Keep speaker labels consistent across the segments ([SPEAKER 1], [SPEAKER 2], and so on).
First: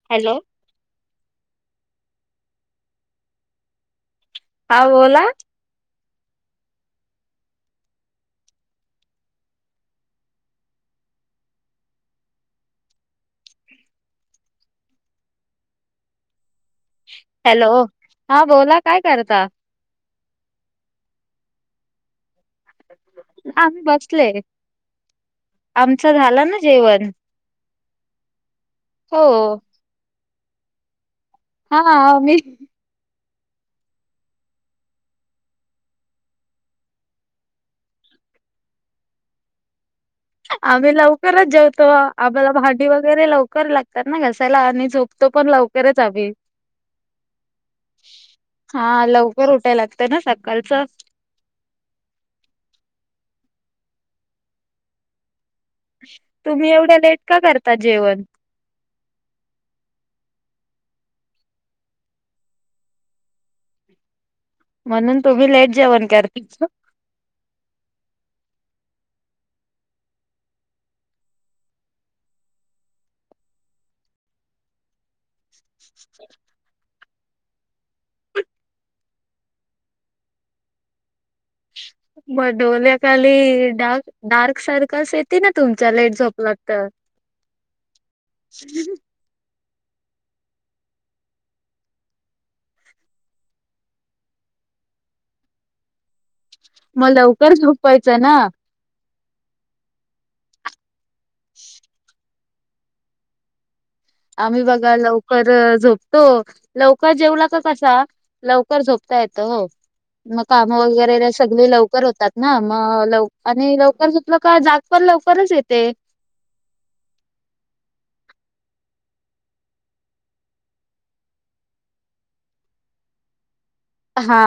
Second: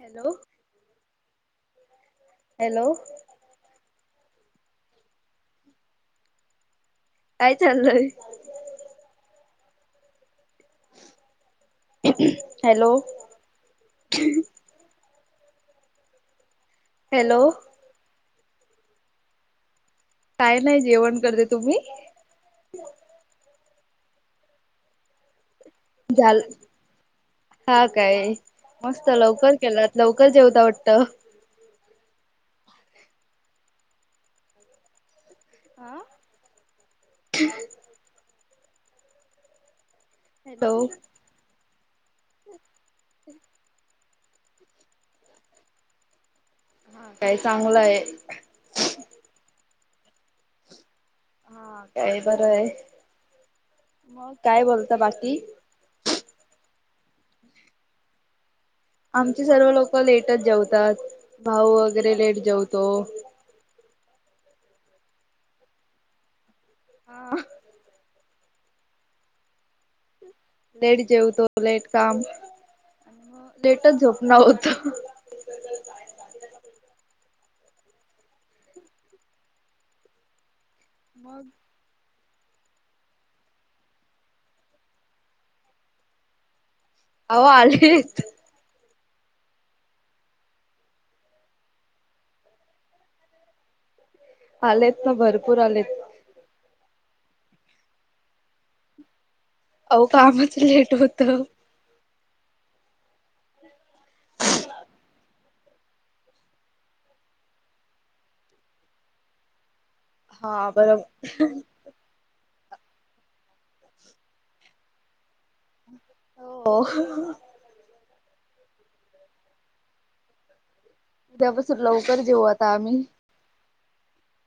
[SPEAKER 1] Hello hello
[SPEAKER 2] हा बोला
[SPEAKER 1] काय चाललं आहे. हॅलो हॅलो
[SPEAKER 2] हा बोला काय करता.
[SPEAKER 1] काय नाही जेवण करते तुम्ही
[SPEAKER 2] आम्ही बसले आमचा
[SPEAKER 1] झाल
[SPEAKER 2] झाला ना जेवण
[SPEAKER 1] हा काय मस्त
[SPEAKER 2] हो
[SPEAKER 1] लवकर केलात लवकर जेवत वाटत.
[SPEAKER 2] हा मी
[SPEAKER 1] आा हॅलो
[SPEAKER 2] आम्ही लवकरच जेवतो आम्हाला भांडी वगैरे लवकर लागते. तर ना घसायला आणि झोपतो पण लवकरच हवी्
[SPEAKER 1] काय चांगलं आहे
[SPEAKER 2] हा लवकर उठायला लागत ना सकाळच
[SPEAKER 1] हा काय बरं आहे मग काय बोलत बाकी
[SPEAKER 2] तुम्ही एवढ्या लेट का करता जेवण
[SPEAKER 1] आमचे सर्व लोक लेटच जेवतात भाऊ वगैरे लेट जेवतो.
[SPEAKER 2] ह म्हणून तुम्ही लेट जेवण कर तिच
[SPEAKER 1] हा लेट जेवत लेट काम म लेटच झोप न होतं.
[SPEAKER 2] [unintelligible]
[SPEAKER 1] मग
[SPEAKER 2] म डोल्याखाली डार्क डार्क सर्कल्स येते ना तुमच्या लाईट झोपले तर
[SPEAKER 1] अहो आलेत. आलेत ना भरपूर आलेत.
[SPEAKER 2] मग लवकर झोपवायचं ना
[SPEAKER 1] अह कामच लेट होत.
[SPEAKER 2] आम्ही बघा ल कर झोपतो लवकर जेवला का कसा लवकर झोपता येतं हो मग
[SPEAKER 1] हा
[SPEAKER 2] काम
[SPEAKER 1] बरोबर.
[SPEAKER 2] वगैरे सगळे लवकर होतात. मग आणि लवकर झोपलं का जाग पण लवकर
[SPEAKER 1] हो उद्यापासून लवकर देेऊ आता आम्ही
[SPEAKER 2] हा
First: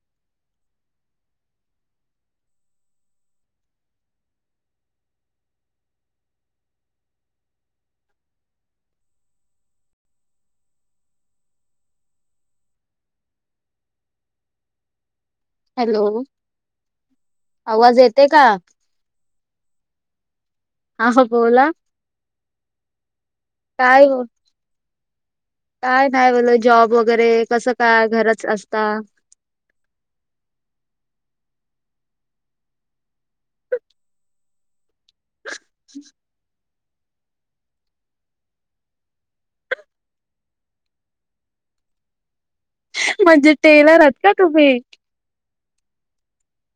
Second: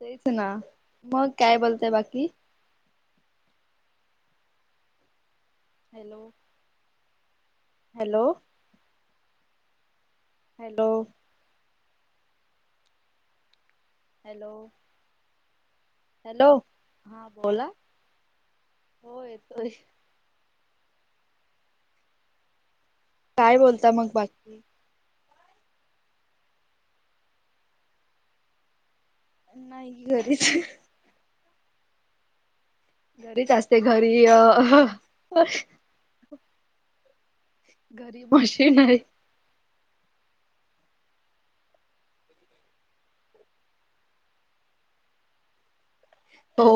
[SPEAKER 1] तेच ना मग काय बोलतय बाकी hello hello hello hello! Hello हा बोला
[SPEAKER 2] आवाज येते का
[SPEAKER 1] हो येतोय.
[SPEAKER 2] आो बला!
[SPEAKER 1] काय बोलता मग बाकीकी.
[SPEAKER 2] काय नाही बलं जॉब वगैरे कसं काय घरच असता.
[SPEAKER 1] नाही घरीच. घरीच असते घरी अ..
[SPEAKER 2] हम् [inaudible]
[SPEAKER 1] घरी मशीन आहे.
[SPEAKER 2] म्हणजे टेलरात का तुम्ही?
[SPEAKER 1] हो.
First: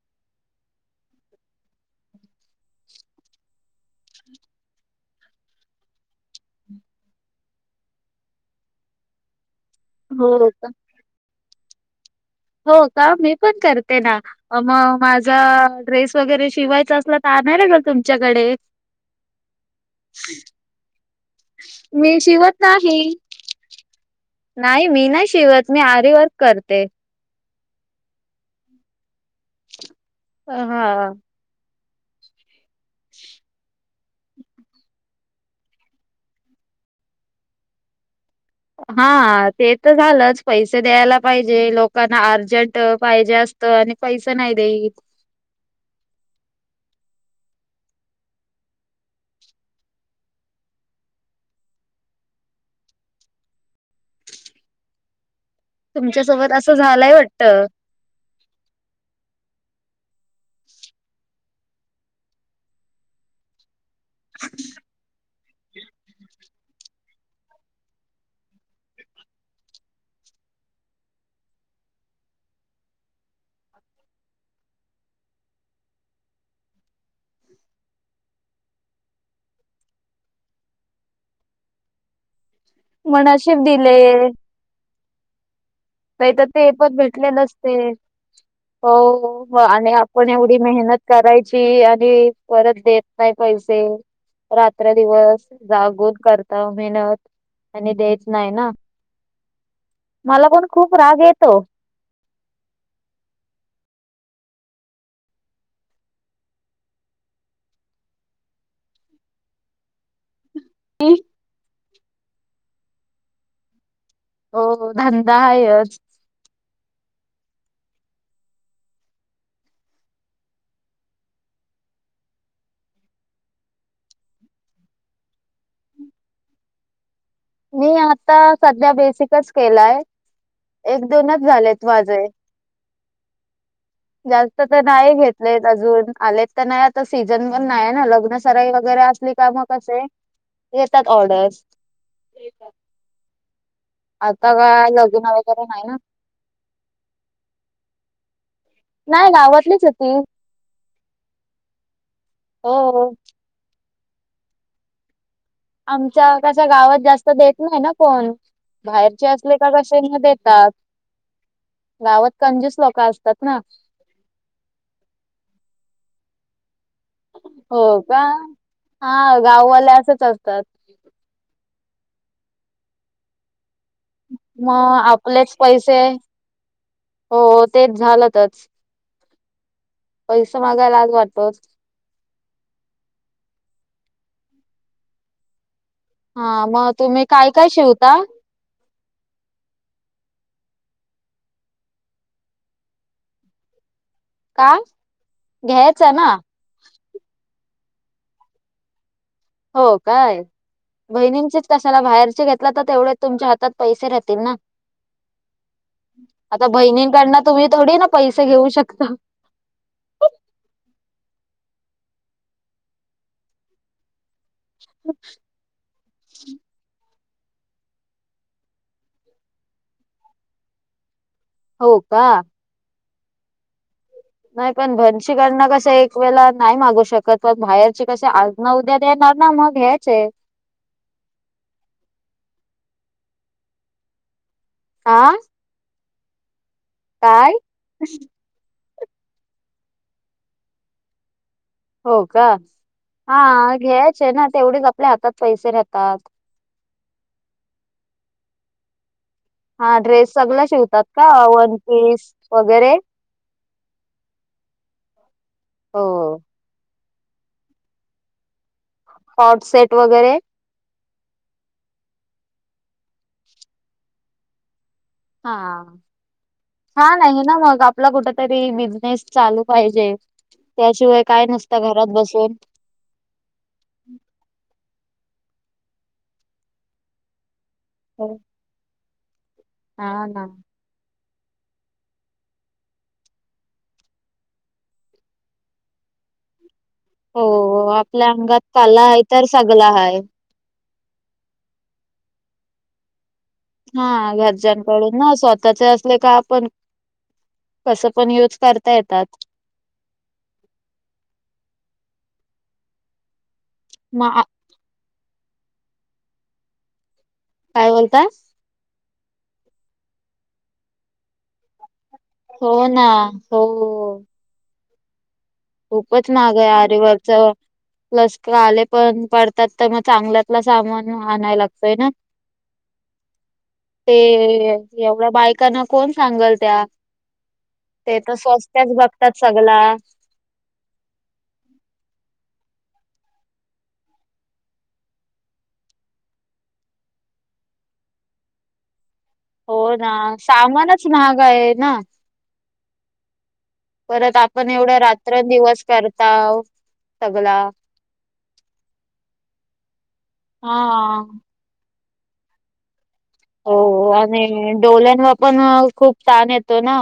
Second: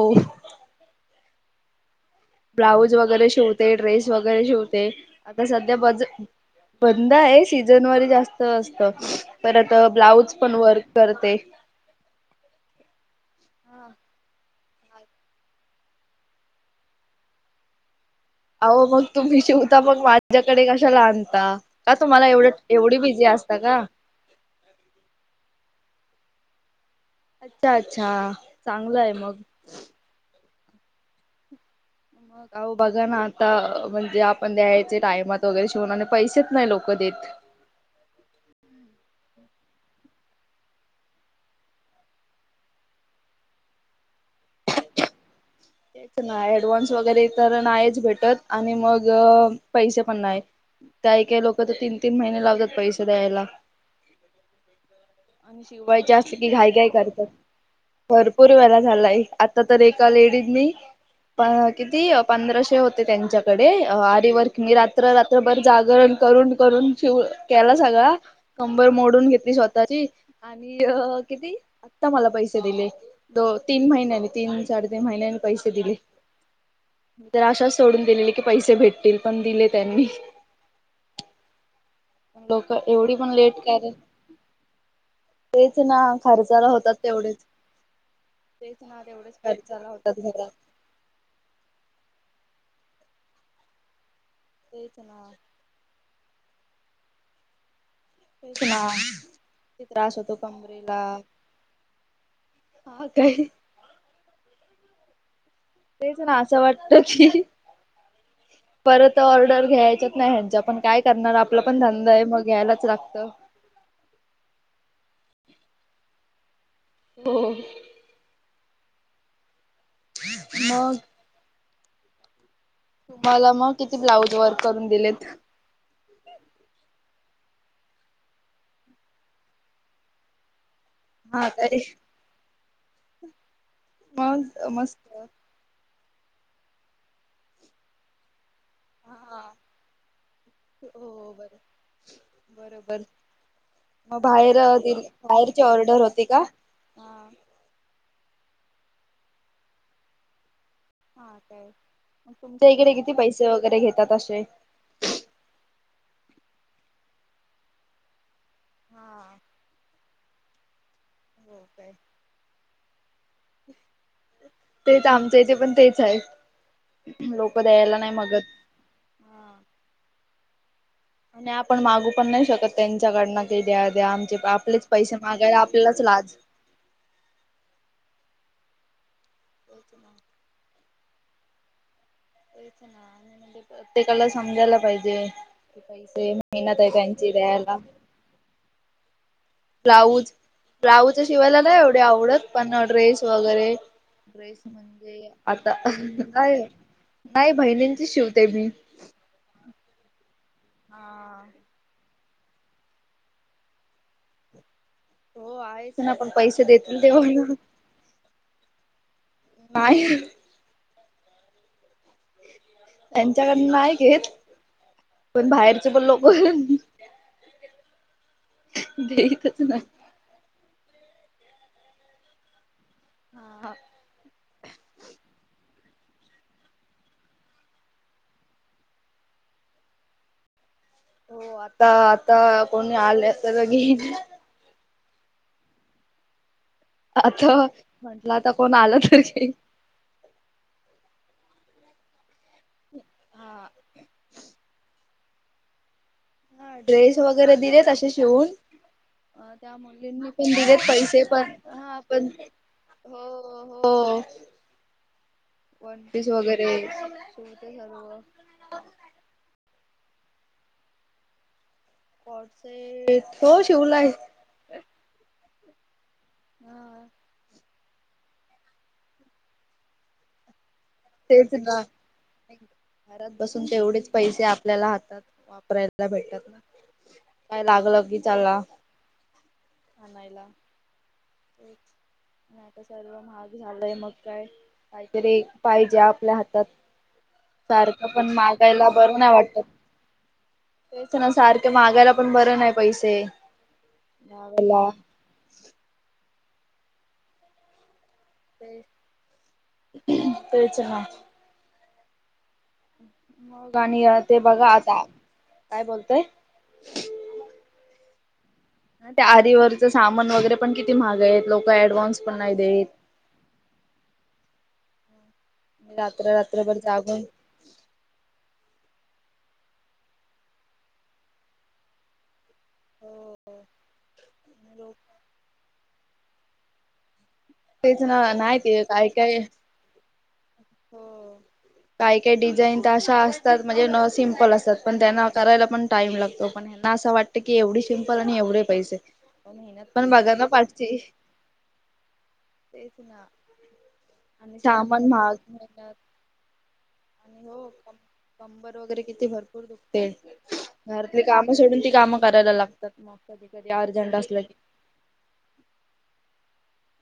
[SPEAKER 1] ब्लाऊज वगैरे शिवते ड्रेस वगैरे शिवते आता सध्या बज.. बंद आहे सीजन व जास्त असस्त. परत ब्लाऊज
[SPEAKER 2] हो
[SPEAKER 1] पण
[SPEAKER 2] का
[SPEAKER 1] वर्क करते.
[SPEAKER 2] हो का मी पण करते ना. मग माझा ड्रेस वगैरे शिवायचा असला तरणार आहे ग तुम..
[SPEAKER 1] अहो मग तुम्ही जेवता मग माझ्याकडे कशा ला आणता का
[SPEAKER 2] मी
[SPEAKER 1] तुम्हाला एवढ
[SPEAKER 2] शिवत
[SPEAKER 1] एवढी..
[SPEAKER 2] नाही
[SPEAKER 1] बिझी असत का?
[SPEAKER 2] नाही मी ना शिवत मी आरी वर्क करते.
[SPEAKER 1] अच्छा अच्छा चांगलं आहे मग.
[SPEAKER 2] अ हा.
[SPEAKER 1] म मग अ बग ना आता म्ह.. जे आपण द्यायचे टायमात वगैरे शिवणा आणि पैसेच नाही लोक देत.
[SPEAKER 2] हा ते तर झालंच पैसे द्यायला पाहिजे लोकांना अर्जंट पाहिजे असतं आणि.. पैसा नाही दे.
[SPEAKER 1] [unintelligible] एकच नाही ऍडव्हान्स वगैरे तर नाहीच भेटत आणि मग पैसे पण नाही. काही काही लोक तर तीन तीन महिने लागतात पैसे द्यायला. आणि शिवायच्या अस की
[SPEAKER 2] तुमच्यासोबत
[SPEAKER 1] घाई
[SPEAKER 2] असं
[SPEAKER 1] कााय
[SPEAKER 2] झालंय
[SPEAKER 1] करतात
[SPEAKER 2] वाटतं.
[SPEAKER 1] भरपूर वेळा झालाय. आता.. तर एका लेडीजनी पा किती पंधराशे होते त्यांच्याकडे अ आरी वर्क मी रात्र रात्र रात्रबर जागरण करून करून, शिव केला सगळा कंबर मोडून घेतली स्वतःची आणि अ किती आता मला पैसे दिले, दो तीन महिन्यानी तीन साडेतीन महिन्यांनी पैसे दिले. तर आशाच सोडून दिलेली की, पैसे भेटतील पण दिले त्यांनी. लोक एवढी पण लेट
[SPEAKER 2] मनाशीब
[SPEAKER 1] कराल.
[SPEAKER 2] दिले
[SPEAKER 1] तेच ना
[SPEAKER 2] नाही तर
[SPEAKER 1] खर्चाला
[SPEAKER 2] ते
[SPEAKER 1] होतात
[SPEAKER 2] पण भेटले
[SPEAKER 1] तेवढेच.
[SPEAKER 2] नसते
[SPEAKER 1] तेच ना, तेवढेच काय झाला होता.
[SPEAKER 2] पण एवढी मेहनत करायची आणि परत देत नाही पैसे. रात्र
[SPEAKER 1] तेच ना
[SPEAKER 2] दिवस जागून करताव मेहनत. आणि द्यायच नाही
[SPEAKER 1] तेच
[SPEAKER 2] ना,
[SPEAKER 1] किती त्रास होतो
[SPEAKER 2] मला पण खूप
[SPEAKER 1] कमरेला
[SPEAKER 2] राग येतो.
[SPEAKER 1] हा काय? तेच ना असं वाटत की परत ऑर्डर घ्यायच्यात नाही ह्यांच्या, पण काय
[SPEAKER 2] की
[SPEAKER 1] करणार? आपला पण धंदा आहे मग घ्यायलाच लागत. [inaudible]
[SPEAKER 2] हो धंदा हायच.
[SPEAKER 1] हो. मग. तुम्हाला मग किती ब्लाऊज वर्क करून दिलेत?
[SPEAKER 2] मी आता सध्या बेसिकच केलाय. एक दोनच
[SPEAKER 1] हा काय
[SPEAKER 2] झालेत माझे? जास्त
[SPEAKER 1] मग
[SPEAKER 2] तर
[SPEAKER 1] मस्त
[SPEAKER 2] नाही घेतलेत अजून, आलेत तर नाही आता सीझन पण नाही ना लग्ना सरांई वगैरे असली
[SPEAKER 1] हा
[SPEAKER 2] का? म कसे येतात
[SPEAKER 1] हो
[SPEAKER 2] ऑर्डर.
[SPEAKER 1] बरं. बरोबर. मग
[SPEAKER 2] आता
[SPEAKER 1] बाहेर
[SPEAKER 2] काय
[SPEAKER 1] दिली,
[SPEAKER 2] लग्न
[SPEAKER 1] बाहेरची
[SPEAKER 2] वगैरे नाही ना.
[SPEAKER 1] ऑर्डर होती का?
[SPEAKER 2] नाही गावातलीच होती.
[SPEAKER 1] हा काय? तुमच्या इकडे किती
[SPEAKER 2] हो
[SPEAKER 1] पैसे वगैरे घेतात आसे?
[SPEAKER 2] आमच्या कशा गावात जास्त देत नाही ना कोण? बाहेरचे
[SPEAKER 1] हा
[SPEAKER 2] असले का कसे म देतात.
[SPEAKER 1] हो काय.
[SPEAKER 2] गावात कंजूस लोक असतात ना.
[SPEAKER 1] तेच आमच्या इथे पण तेच हाय.
[SPEAKER 2] हो का? हा गाववाले असेच असतात.
[SPEAKER 1] आणि आपण मागू पण नाही शकत, त्यांच्याकडन हे द्या द्या आमचे, आपलेच
[SPEAKER 2] मग
[SPEAKER 1] पैसे
[SPEAKER 2] आपलेच
[SPEAKER 1] मागायला
[SPEAKER 2] पैसे
[SPEAKER 1] आपल्यालाच लाज.
[SPEAKER 2] हो तेच
[SPEAKER 1] काय ते?
[SPEAKER 2] पैसा मागायला लाज वाटतेच.
[SPEAKER 1] द्यायचं ना आणि म्हणजे प्रत्येकाला समजायला पाहिजे. की पैसे
[SPEAKER 2] हा
[SPEAKER 1] मेहनत आहे
[SPEAKER 2] मग तुम्ही
[SPEAKER 1] त्यांची
[SPEAKER 2] काय काय
[SPEAKER 1] द्यायला.
[SPEAKER 2] शिवता?
[SPEAKER 1] ब्लाऊज, ब्लाऊज अ शिवायला नाही एवढे आवडत पण, ड्रेस वगैरे ड्रेस
[SPEAKER 2] का
[SPEAKER 1] म्हणजे आता [inaudible]
[SPEAKER 2] घ्यायचा ना
[SPEAKER 1] नाही, नाही बहिणींच शिवते मी.
[SPEAKER 2] हो काय
[SPEAKER 1] हा.
[SPEAKER 2] बहिणींचेच कशाला बाहेर चे घेतला तर, तेवढे तुमच्या हातात पैसे राहतील ना.
[SPEAKER 1] हो आहेच ना पण पैसे
[SPEAKER 2] आता
[SPEAKER 1] देतील तेव्हा
[SPEAKER 2] बहिणींकडन तुम्ही थोडी ना पैसे घेऊ शकता.
[SPEAKER 1] नाय. त्यांच्याकडन नाय घेत, पण बाहेरचे पण लोक देतच नाही.
[SPEAKER 2] हो का?
[SPEAKER 1] हा.
[SPEAKER 2] नाही पण, भनशीकडन कस एक वेळा नाही मागू शकत, प बाहेरची कस आज ना उद्या देणार. त्यांना मग घ्यायाचे
[SPEAKER 1] हो आता, आता कोणी आलं तर घेईन?
[SPEAKER 2] आं
[SPEAKER 1] आता म्हटलं, आता कोण आला तर घेईन?
[SPEAKER 2] हो का हा हा घ्यायचे ना, तेवढेच आपल्या हातात पैसे राहतात.
[SPEAKER 1] ड्रेस वगैरे दिले तसे शिवून अ त्या
[SPEAKER 2] हा
[SPEAKER 1] मुलींनी
[SPEAKER 2] ड्रेस
[SPEAKER 1] पण
[SPEAKER 2] सगळ
[SPEAKER 1] दिलेत
[SPEAKER 2] शिवतात
[SPEAKER 1] पैसे
[SPEAKER 2] का?
[SPEAKER 1] पण
[SPEAKER 2] वन
[SPEAKER 1] हा
[SPEAKER 2] पीस
[SPEAKER 1] पण
[SPEAKER 2] वगैरे
[SPEAKER 1] हो हो वनपीस
[SPEAKER 2] हो
[SPEAKER 1] वगैरे. तुमचे सर्व
[SPEAKER 2] कॉट सेट वगैरे
[SPEAKER 1] कॉट सेट, हो शिवलाय.
[SPEAKER 2] हा, हा नाही ना मग आप आपला कुठ तरी बिझनेस चालू पाहिजे. त्याशिवाय काय
[SPEAKER 1] तेच ना,
[SPEAKER 2] नसतं घरात बसून
[SPEAKER 1] घरात बसून तेवढेच पैसे आपल्याला हातात वापरायला भेटतात ना, काय लागलं की चला?
[SPEAKER 2] हा ना.
[SPEAKER 1] आणायला आता सर्व महाग झालंय, मग काय कायतरी पाहिजे आपल्या हातात.
[SPEAKER 2] हो
[SPEAKER 1] सारखं
[SPEAKER 2] आपल्या
[SPEAKER 1] पण
[SPEAKER 2] अंगात
[SPEAKER 1] मागायला
[SPEAKER 2] काला
[SPEAKER 1] बर
[SPEAKER 2] आहे
[SPEAKER 1] नाही
[SPEAKER 2] तर
[SPEAKER 1] वाटत.
[SPEAKER 2] सगला हाय
[SPEAKER 1] तेच ना, सारखे मागायला पण बरं नाही पैसे
[SPEAKER 2] हा
[SPEAKER 1] दहावेला
[SPEAKER 2] घरच्यांकडून ना, स्वतःचे असले का आपण कस पण युज
[SPEAKER 1] ते
[SPEAKER 2] करता येतात.
[SPEAKER 1] तेच म गानिया
[SPEAKER 2] म
[SPEAKER 1] ते बघा आता, काय बोलतय?
[SPEAKER 2] काय म्हणताय?
[SPEAKER 1] त्या आरी वरच सामान वगैरे पण किती महाग आहेत, लोकं ॲडव्हान्स
[SPEAKER 2] हो ना, हो. खूपच
[SPEAKER 1] रात्र
[SPEAKER 2] महाग हाय
[SPEAKER 1] रात्रभर
[SPEAKER 2] आरी
[SPEAKER 1] जागून
[SPEAKER 2] वर्कच, प्लस आले पण पडतात तर मग चांगल्यातला सामान आणायला लागतंय ना. ते एवढ्या बायकांना कोण सांगलत्या.
[SPEAKER 1] तेच
[SPEAKER 2] ते
[SPEAKER 1] ना
[SPEAKER 2] तर
[SPEAKER 1] नाही ते
[SPEAKER 2] स्वस्त्याच
[SPEAKER 1] काय
[SPEAKER 2] बघतात
[SPEAKER 1] काय
[SPEAKER 2] सगला.
[SPEAKER 1] हो काही काही डिझाईन तर अशा असतात म्हणजे न सिम्पल असतात, पण त्यांना करायला पण टाइम लागतो. पण ह्यांना असं वाटतं की एवढे सिम्पल आणि एवढे पैसे. पण
[SPEAKER 2] हो
[SPEAKER 1] मेहनत पण बघा ना पाटची,
[SPEAKER 2] सामानच महाग आहे ना
[SPEAKER 1] तेच ना.
[SPEAKER 2] परत
[SPEAKER 1] आणि
[SPEAKER 2] आपण एवढ्या
[SPEAKER 1] सामान महाग
[SPEAKER 2] रात्रंदिवस
[SPEAKER 1] मेहनत
[SPEAKER 2] करताव.
[SPEAKER 1] आणि
[SPEAKER 2] सगला
[SPEAKER 1] हो कम कंबर वगैरे किती भरपूर दुखते,
[SPEAKER 2] हा
[SPEAKER 1] घरातले कामं सोडून ती कामं करायला लागतात. मग कधी कधी
[SPEAKER 2] हो
[SPEAKER 1] अर्जंट
[SPEAKER 2] अ
[SPEAKER 1] असलं की.
[SPEAKER 2] नाय, डोल्यांवरही खूप तान येतो ना.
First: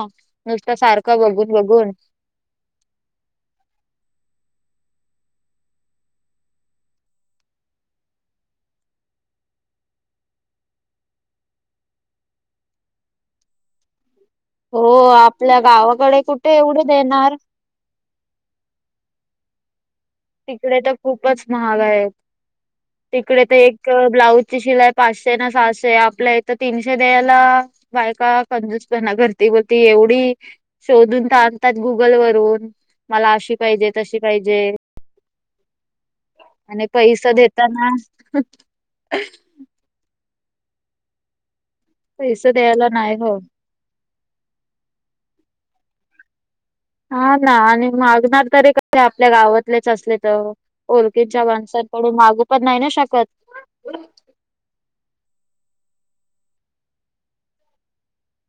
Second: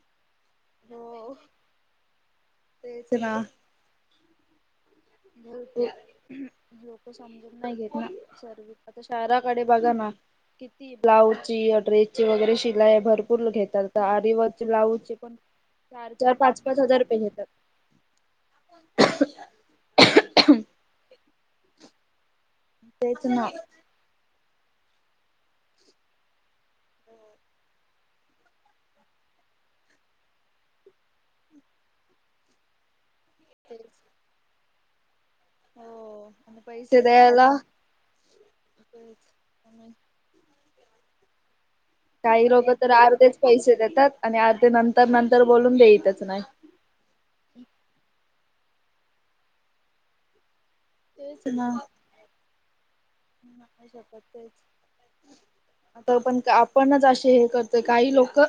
[SPEAKER 2] नुसतं सारखं
[SPEAKER 1] हो.
[SPEAKER 2] बघून बघून.
[SPEAKER 1] तेच ते लोकं समजून नाय घेत ना, सर्वे आता शहराकडे बघा ना किती ब्लाउजची अ ड्रेसची वगैरे शिलाई भरपूर घेतात आ
[SPEAKER 2] हो
[SPEAKER 1] [unintelligible] चे पण
[SPEAKER 2] आपल्या
[SPEAKER 1] चार
[SPEAKER 2] गावाकडे
[SPEAKER 1] चार
[SPEAKER 2] कुठे
[SPEAKER 1] पाच पाच
[SPEAKER 2] एवढे
[SPEAKER 1] हजार रुपये
[SPEAKER 2] देणार
[SPEAKER 1] घेतात. [unintelligible]
[SPEAKER 2] तिकडे तर खूपच महाग आहे,
[SPEAKER 1] तेच
[SPEAKER 2] तिकडे
[SPEAKER 1] ना.
[SPEAKER 2] तर एक ब्लाउ ची शिलाई पाचशे का सहाशे आहे, आपल्या इथं तीनशे देयला बायका कंजूसपणा करती बोलती, एवढी शोधून तर आणतात गुगल वरून. मला अशी
[SPEAKER 1] तेच
[SPEAKER 2] पाहिजे तशी पाहिजे.
[SPEAKER 1] हो
[SPEAKER 2] आणि
[SPEAKER 1] पैसे
[SPEAKER 2] पैसं
[SPEAKER 1] द्यायला
[SPEAKER 2] देताना
[SPEAKER 1] तेच काही
[SPEAKER 2] पैसे
[SPEAKER 1] लोकं
[SPEAKER 2] द्यायला
[SPEAKER 1] तर
[SPEAKER 2] नाही
[SPEAKER 1] अर्धेच
[SPEAKER 2] हो
[SPEAKER 1] पैसे देतात, आणि अर्धे नंतर नंतर बोलून देईतच नाही.
[SPEAKER 2] हा ना आणि मागणार तरी कसे आपल्या गावातलेच असले तर ओर्गिडच्या माणसांकडून मागू पण नाही शकत
[SPEAKER 1] शपथच आता पण आपणच असे हे करतोय काही लोक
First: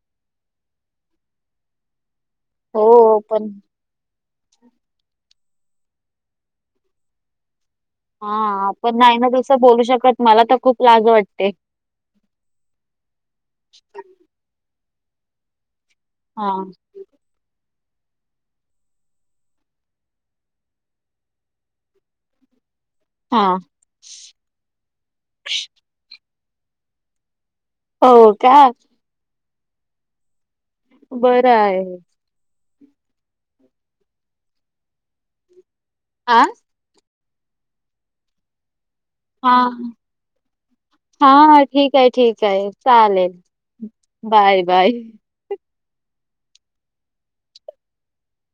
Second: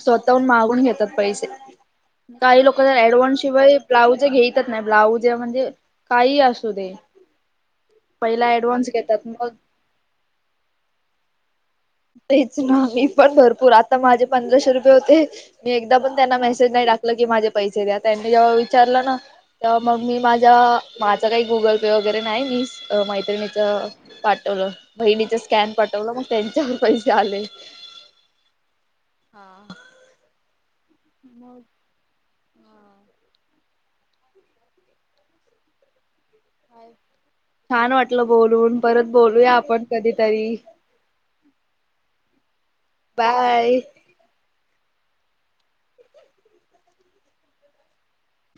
[SPEAKER 1] स्वतःहून मागून घेतात पैसे काही लोक तर
[SPEAKER 2] हो
[SPEAKER 1] ऍडव्हान्स
[SPEAKER 2] पण
[SPEAKER 1] शिवाय ब्लाऊज घेतच नाही ब्लाऊजे म्हण म्हण काही असू दे
[SPEAKER 2] हा
[SPEAKER 1] पहिला ऍडव्हान्स
[SPEAKER 2] आपण नाही
[SPEAKER 1] घेतात
[SPEAKER 2] ना तुस
[SPEAKER 1] मग
[SPEAKER 2] बोलू शकत मला तर खूप लाज वाटते
[SPEAKER 1] तेच ना मी पण भरपूर आता माझे पंधराशे रुपये होते मी एकदा पण त्यांना
[SPEAKER 2] हा
[SPEAKER 1] मेसेज नाही टाकलं की माझे पैसे द्या त्यांनी जेव्हा विचारलं ना तर मग मी माझा माझं काही गुगल पे वगैरे नाही मीस
[SPEAKER 2] हा
[SPEAKER 1] मैत्रिणीच पाठवलं बहिणीच स्कॅन पाठवलं मग त्यांच्यावर पैसे आले
[SPEAKER 2] हो का
[SPEAKER 1] हा
[SPEAKER 2] बरं आहे
[SPEAKER 1] हा
[SPEAKER 2] आ
[SPEAKER 1] छान वाटलं बोलून परत
[SPEAKER 2] हा
[SPEAKER 1] बोलूया आपण कधीतरी
[SPEAKER 2] हा हा ठीक आहे ठीक काय चालेल
[SPEAKER 1] बाय
[SPEAKER 2] बाय बाय